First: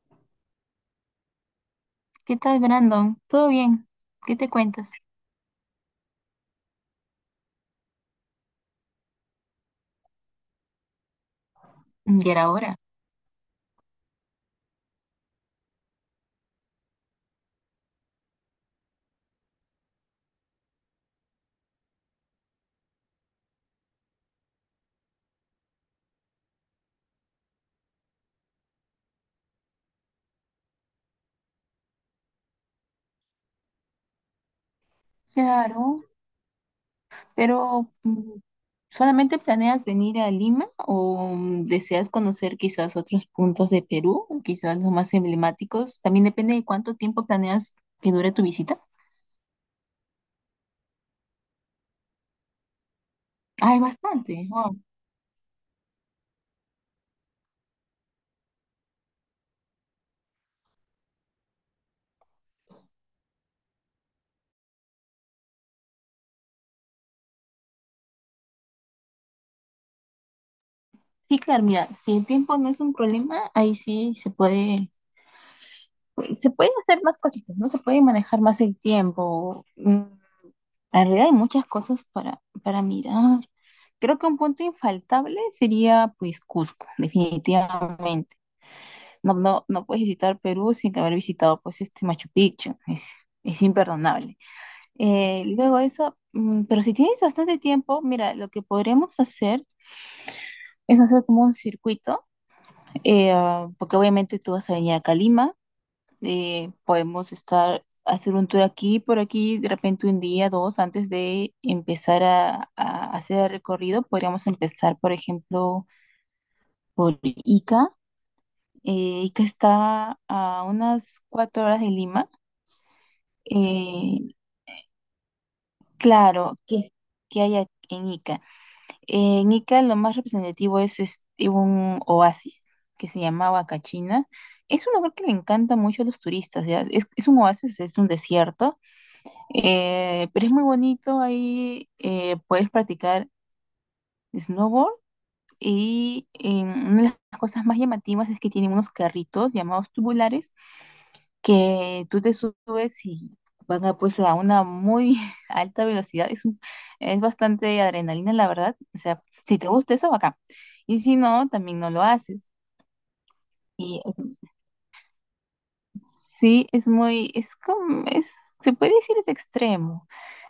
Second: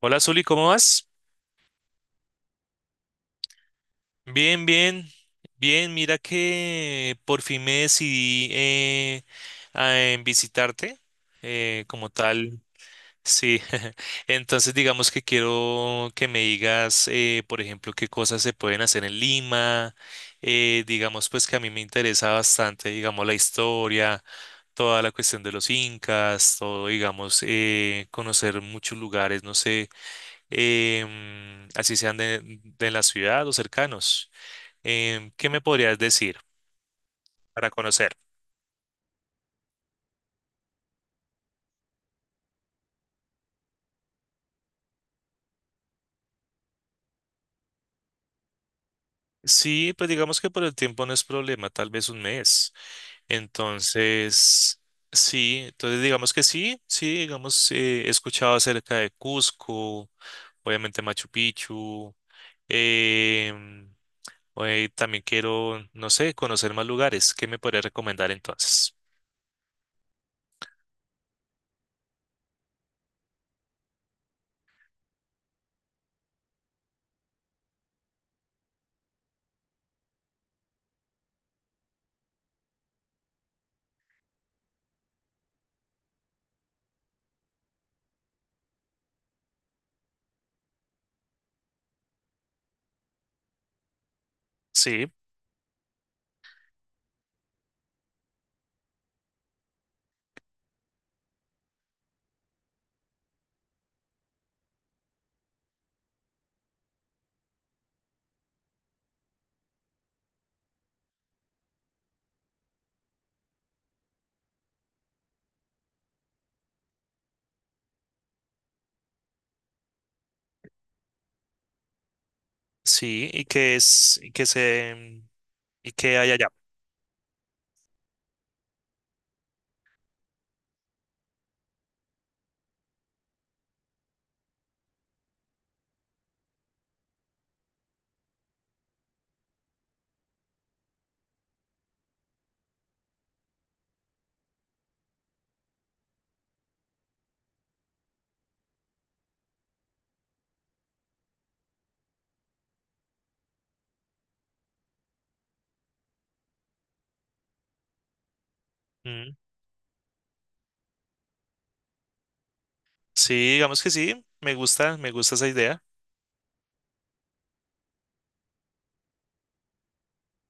Hola, Zuli, ¿cómo vas? ¿Qué tal, Brandon? ¿Todo bien? ¿Qué te Bien, cuentas? bien, bien. Mira que por fin me decidí a en visitarte como ¿Y era tal. hora? Sí, entonces digamos que quiero que me digas, por ejemplo, qué cosas se pueden hacer en Lima. Digamos pues que a mí me interesa bastante, digamos, la historia, toda la cuestión de los incas, todo, digamos, conocer muchos lugares, no sé así sean de la ciudad o cercanos. ¿Qué me podrías Claro, decir para pero conocer? ¿Solamente planeas venir a Lima o deseas conocer quizás otros puntos de Perú, quizás los más emblemáticos? También depende de cuánto tiempo planeas que dure tu visita. Sí, pues digamos que por el tiempo no es problema, tal vez un mes. Ah, es bastante. Entonces, Wow. sí, entonces digamos que sí, sí, digamos, he escuchado acerca de Cusco, obviamente Machu Picchu. em, también quiero, no sé, conocer más lugares. ¿Qué me podrías recomendar entonces? Sí, claro, mira, si el tiempo no es un problema, ahí sí se puede, pues, se pueden hacer más cositas, ¿no? Se puede manejar más el tiempo. En realidad hay muchas cosas para mirar. Creo que un punto infaltable sería pues Cusco, definitivamente. No, no, no puedes visitar Perú sin haber visitado pues este Machu Picchu. Es imperdonable. Sí, Luego eso, pero si tienes bastante tiempo, mira, lo que podremos hacer es hacer como un circuito, porque obviamente tú vas a venir acá a Lima. Podemos estar, hacer un tour aquí, por aquí, de repente un día, dos, antes de empezar a hacer el recorrido, podríamos empezar, por ejemplo, por Ica. Ica está a unas 4 horas de Lima. sí, Eh, y qué hay allá. claro, ¿qué hay aquí en Ica? En Ica lo más representativo es, este, un oasis que se llama Huacachina. Es un lugar que le encanta mucho a los turistas, ¿ya? Es un oasis, es un desierto. Pero es muy bonito, ahí puedes practicar snowboard y una de las cosas más llamativas es que tienen unos carritos llamados tubulares que tú te subes y van a, pues, a una muy alta velocidad. Es bastante adrenalina, la verdad. O sea, Mm, si te gusta eso, acá. Y si no, también no lo haces. sí, digamos que Y eh, sí, me gusta esa idea. sí, es muy, es como, es, se puede decir es extremo.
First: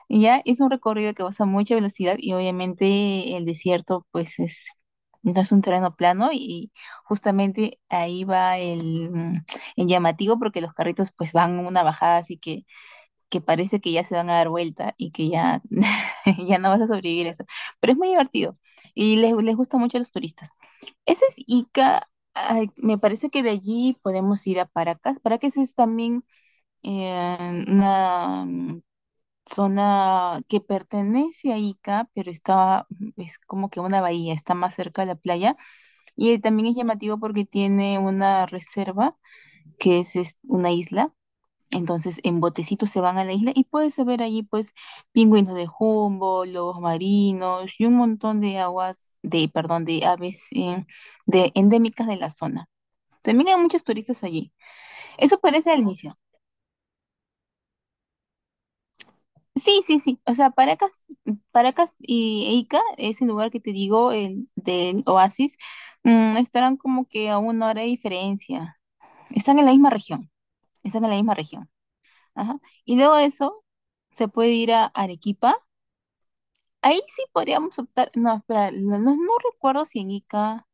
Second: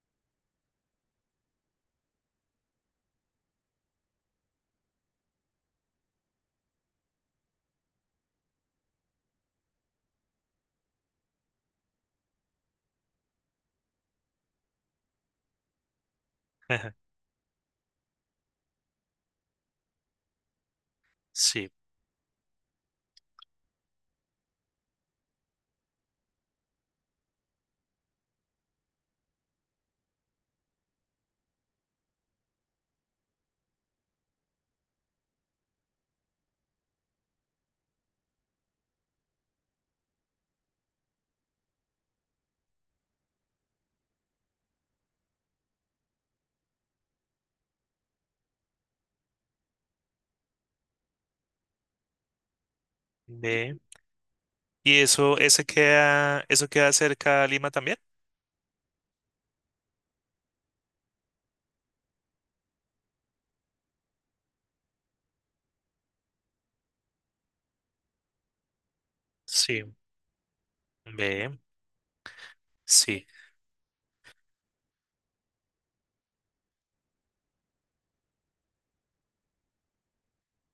Y ya es un recorrido que vas a mucha velocidad y obviamente el desierto pues es, no es un terreno plano y justamente ahí va el llamativo porque los carritos pues van en una bajada así que parece que ya se van a dar vuelta y que ya, ya no vas a sobrevivir eso. Pero es muy divertido y les gusta mucho a los turistas. Ese es Sí, Ica. Ay, me parece que de allí podemos ir a Paracas. Paracas es también eh, una mm, zona que pertenece a Ica, pero está, es como que una bahía, está más cerca de la playa. Y también es llamativo porque tiene una reserva, es una isla. Entonces, en botecitos se van a la isla y puedes ver allí, pues, pingüinos de jumbo, lobos marinos y un montón de aguas, de, perdón, de aves endémicas de la zona. También hay ve. muchos turistas allí. ¿Y eso, Eso ese parece al inicio. queda, eso queda cerca a Lima también? Sí, sí, sí. O sea, Paracas y e Ica, ese lugar que te digo, el del Oasis, estarán como que a una hora de diferencia. Están en la misma Sí, región. Están en la misma ve, región. Ajá. Y luego de sí. eso, se puede ir a Arequipa. Ahí sí podríamos optar. No, espera, no recuerdo si en Ica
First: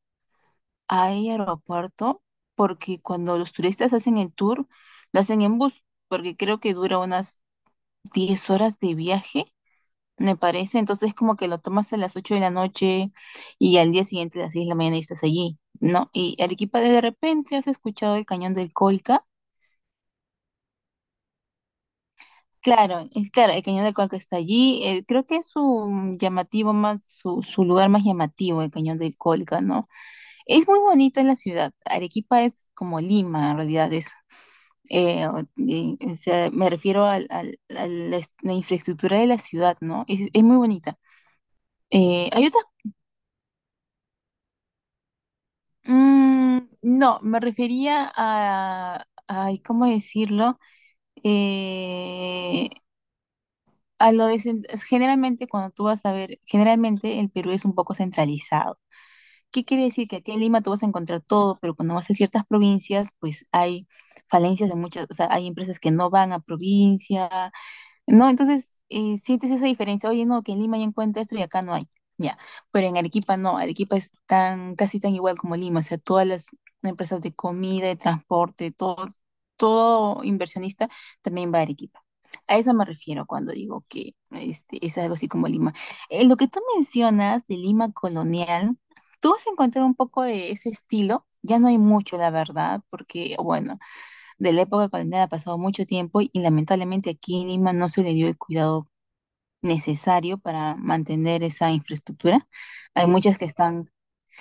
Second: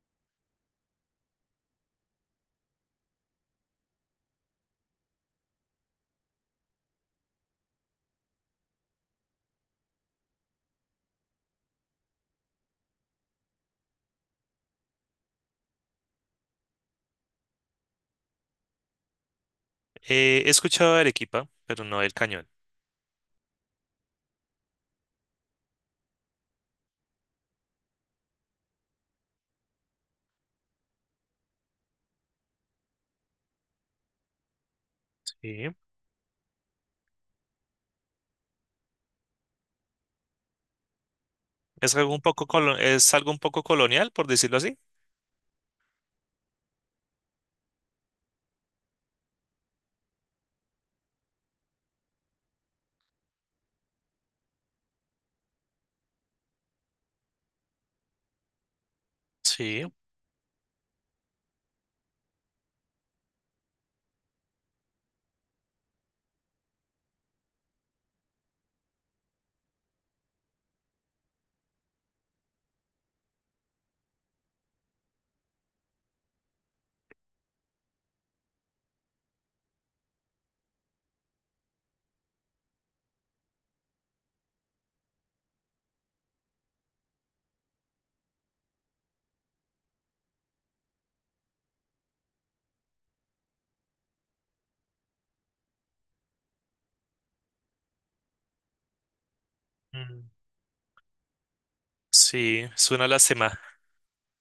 hay aeropuerto, porque cuando los turistas hacen el tour, lo hacen en bus, porque creo que dura unas 10 horas de viaje. Me parece, entonces como que lo tomas a las 8 de la noche y al día siguiente a las 6 de la mañana y estás allí, ¿no? Y Arequipa, de repente has escuchado el cañón del Colca. He escuchado de Arequipa, pero no del Cañón. Claro, es claro, el cañón del Colca está allí. Creo que es su llamativo más, su lugar más llamativo, el cañón del Colca, ¿no? Es muy bonita la ciudad. Arequipa es como Lima, en realidad es. Sí. O sea, me refiero a la, la infraestructura de la ciudad, ¿no? Es muy bonita. Es algo un Eh, poco hay colo- es algo un poco colonial, por decirlo así. No, me refería a, ay, ¿cómo decirlo? Eh, a lo de, cen- es generalmente cuando tú vas a ver, generalmente el Perú es un poco centralizado. ¿Qué Sí. quiere decir? Que aquí en Lima tú vas a encontrar todo, pero cuando vas a ciertas provincias, pues hay falencias de muchas, o sea, hay empresas que no van a provincia, no, entonces sientes esa diferencia. Oye, no, que en Lima ya encuentro esto y acá no hay. Ya, pero en Arequipa no. Arequipa es tan, casi tan igual como Lima. O sea, todas las empresas de comida, de transporte, todo, todo inversionista también va a Arequipa. A eso me refiero cuando digo que este, es algo así como Lima. Lo que tú mencionas de Lima colonial, tú vas a encontrar un poco de ese estilo. Ya no hay mucho, la verdad, porque, bueno de la época colonial ha pasado mucho tiempo y lamentablemente aquí en Lima no se le dio el cuidado Mm, necesario para mantener esa infraestructura. sí, Hay muchas que están,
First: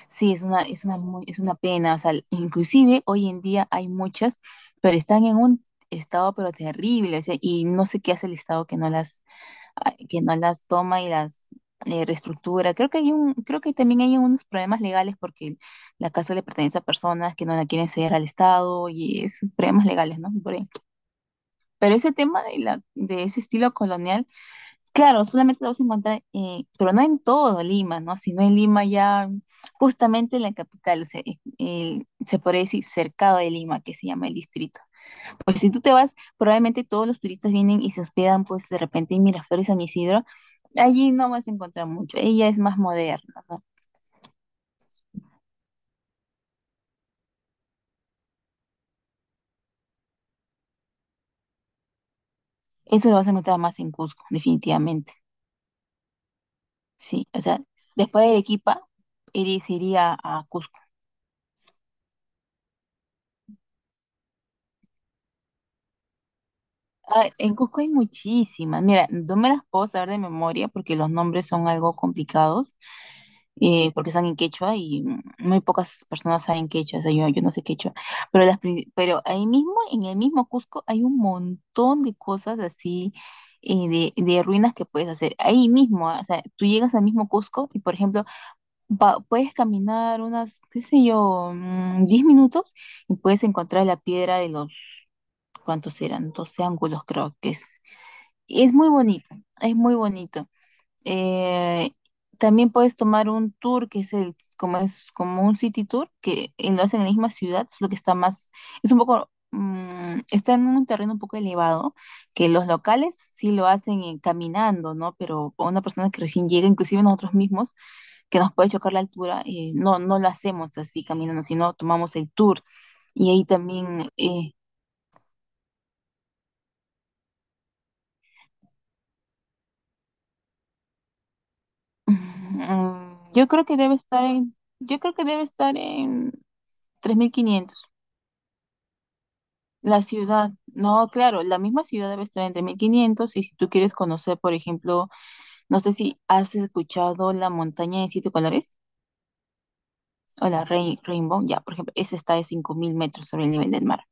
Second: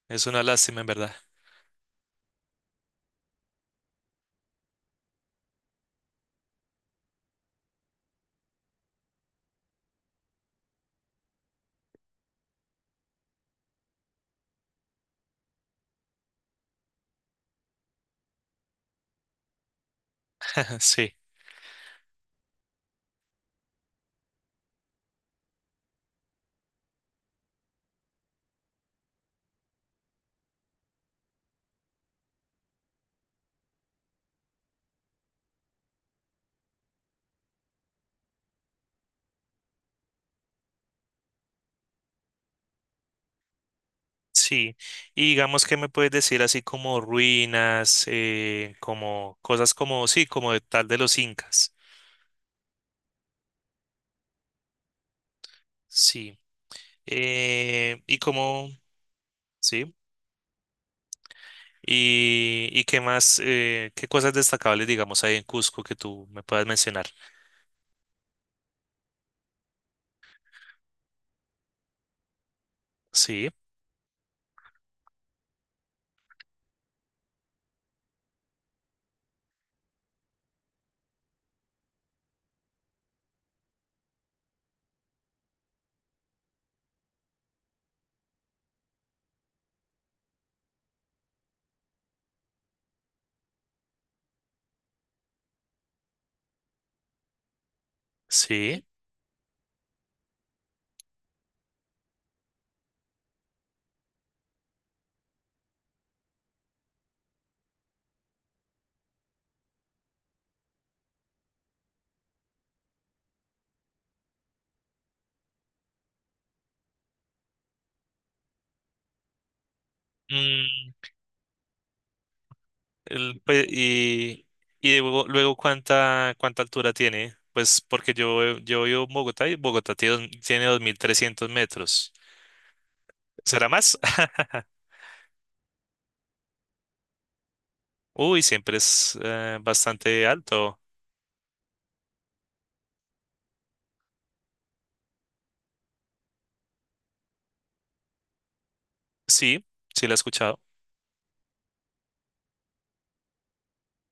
es sí, una lástima en verdad. Es una pena, o sea, inclusive hoy en día hay muchas, pero están en un estado pero terrible, o sea, y no sé qué hace el Estado que que no las toma y las reestructura. Creo que también hay unos problemas legales porque la casa le pertenece a personas que no la quieren ceder al Estado y esos problemas legales, ¿no? Por ahí. Sí, Pero ese tema de ese estilo colonial, claro, solamente lo vas a encontrar, pero no en todo Lima, ¿no? Sino en Lima ya, justamente en la capital, se podría decir cercado de Lima, que se llama el distrito. Porque si tú te vas, probablemente todos los turistas vienen y se hospedan, pues de repente en Miraflores, San Isidro, allí no vas a encontrar mucho, ella es más moderna, ¿no? sí. Y digamos que me puedes decir así como ruinas, como cosas como, sí, como de tal de los incas. Eso lo vas a encontrar más en Cusco, definitivamente, Sí. sí. O sea, Eh, y después de como, Arequipa, se sí. iría a Cusco. Y qué más, qué cosas destacables, digamos, hay en Cusco que tú me puedas mencionar. Ah, en Cusco hay muchísimas. Mira, no me las puedo saber de memoria porque los nombres son algo complicados, Sí, porque están en quechua y muy pocas personas saben quechua, o sea, yo no sé quechua. Pero ahí mismo, en el mismo Cusco, hay un montón de cosas así, de ruinas que puedes hacer. Ahí mismo, ah, o sea, tú llegas al mismo Cusco y, por ejemplo, puedes caminar unas, qué sé yo, 10 minutos y puedes encontrar la piedra de los, ¿cuántos eran? Doce ángulos, creo que es. Y es sí. muy bonito, es muy bonito. Eh, también puedes tomar un tour que es el, como es como un city tour, que lo hacen en la misma ciudad, solo que está más, es un poco, está en un terreno un poco elevado, que los locales sí lo hacen caminando, ¿no? Pero a una persona que recién llega, inclusive nosotros mismos, que nos puede chocar la altura, no lo hacemos Mm, así caminando, sino tomamos el tour. Y el- ahí pues, también, y eh, y luego cuánta altura tiene, pues porque yo vivo en Bogotá y Bogotá tiene 2300 metros. Yo creo ¿Será que más? Yo creo que debe estar en 3500. Uy, siempre es La bastante ciudad, alto. no, claro, la misma ciudad debe estar en 3500. Y si tú quieres conocer, por ejemplo, no sé si has escuchado la montaña de siete colores Sí, sí la he o escuchado. la Rainbow, ya, por ejemplo, esa está de 5000 metros sobre el nivel del mar.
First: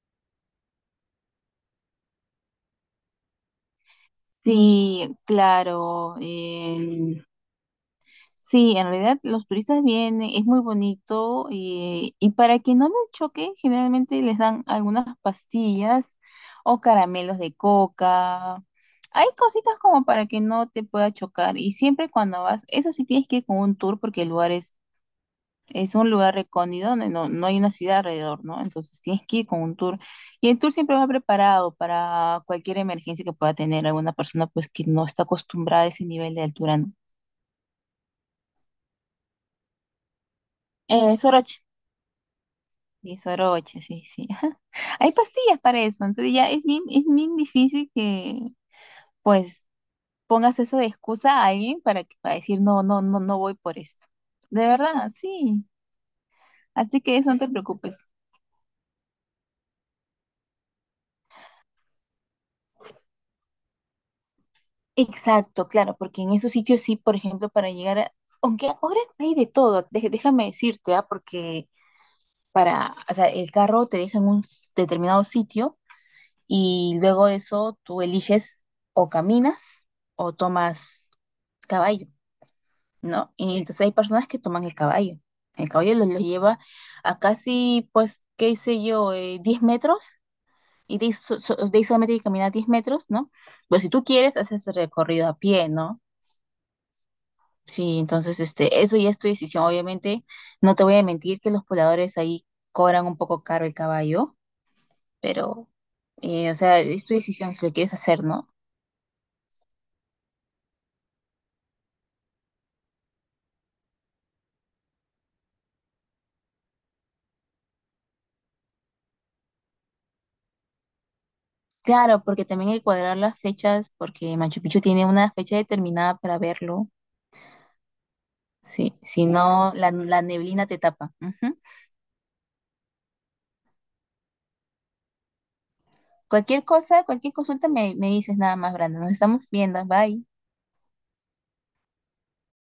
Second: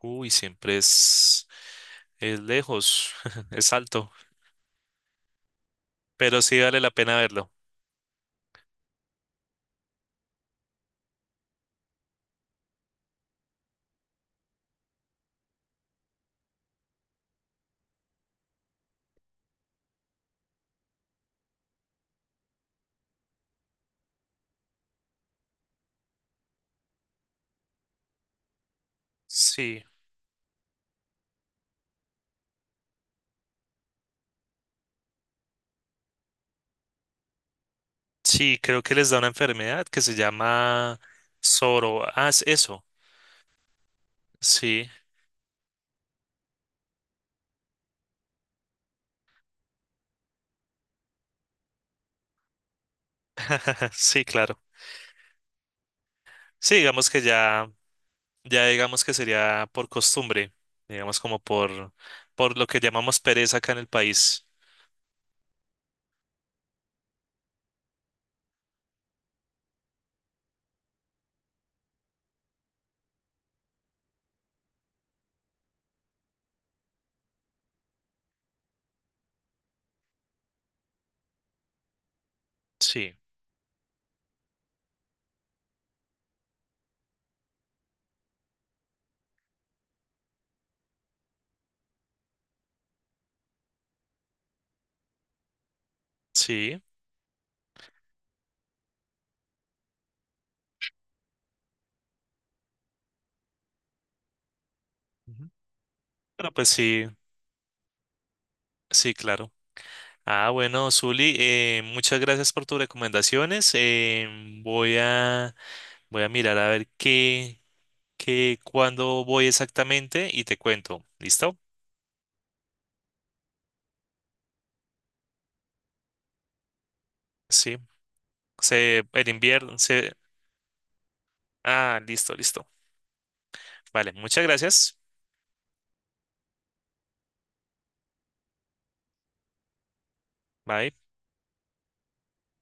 Uy, siempre es, lejos, es alto. Sí, claro, Pero sí vale la pena verlo. sí, en realidad los turistas vienen, es muy bonito y para que no les choque, generalmente les dan algunas pastillas o caramelos de coca. Hay cositas como para que no te pueda chocar y siempre cuando vas, eso sí tienes que ir con un tour porque el lugar es un lugar recóndito donde no, no hay una ciudad alrededor, ¿no? Entonces tienes que ir con un Sí, tour y el tour siempre va preparado para cualquier emergencia que pueda tener alguna persona pues que no está acostumbrada a ese nivel de altura, ¿no? sí, creo que les da una enfermedad que se llama Sorach, soro. Ah, es eso. y soroche, sí, sí. Ajá. Sí, Hay pastillas para eso, entonces ya es bien difícil que pues pongas eso de excusa a alguien para que para decir no, no, no, no voy por esto. sí, claro. De verdad, sí. Sí, Así digamos que que eso no te ya, preocupes. ya digamos que sería por costumbre, digamos como por lo que llamamos pereza acá en el país. Exacto, claro, porque en esos sitios sí, por ejemplo, para llegar a, aunque ahora hay de todo, déjame decirte, ah, porque para, o sea, el carro te deja en un determinado sitio y luego de eso tú eliges o caminas o tomas caballo. Sí, ¿No? Y entonces hay personas que toman el caballo. El caballo los lleva a casi, pues, qué sé yo, 10 metros. Y de ahí, de ahí solamente hay que caminar 10 metros, ¿no? Pero si tú quieres, haces el recorrido a pie, ¿no? sí. Sí, entonces, este, eso ya es tu decisión. Obviamente, no te voy a mentir que los pobladores ahí cobran un poco caro el caballo, Ujú. pero, Bueno, o pues sea, sí, es tu decisión si lo quieres hacer, ¿no? sí, claro. Ah, bueno, Zuli, muchas gracias por tus recomendaciones. Voy a mirar a ver qué, cuándo voy exactamente y te cuento. ¿Listo? Claro, porque también hay que cuadrar las fechas, porque Machu Picchu tiene una fecha determinada para verlo. Sí. Sí, Se, si el no, invierno, se, la neblina te tapa. Ujú. Ah, listo, listo. Vale, muchas gracias. Cualquier cosa, cualquier consulta me dices nada más, Brandon. Nos estamos viendo. Bye. Bye.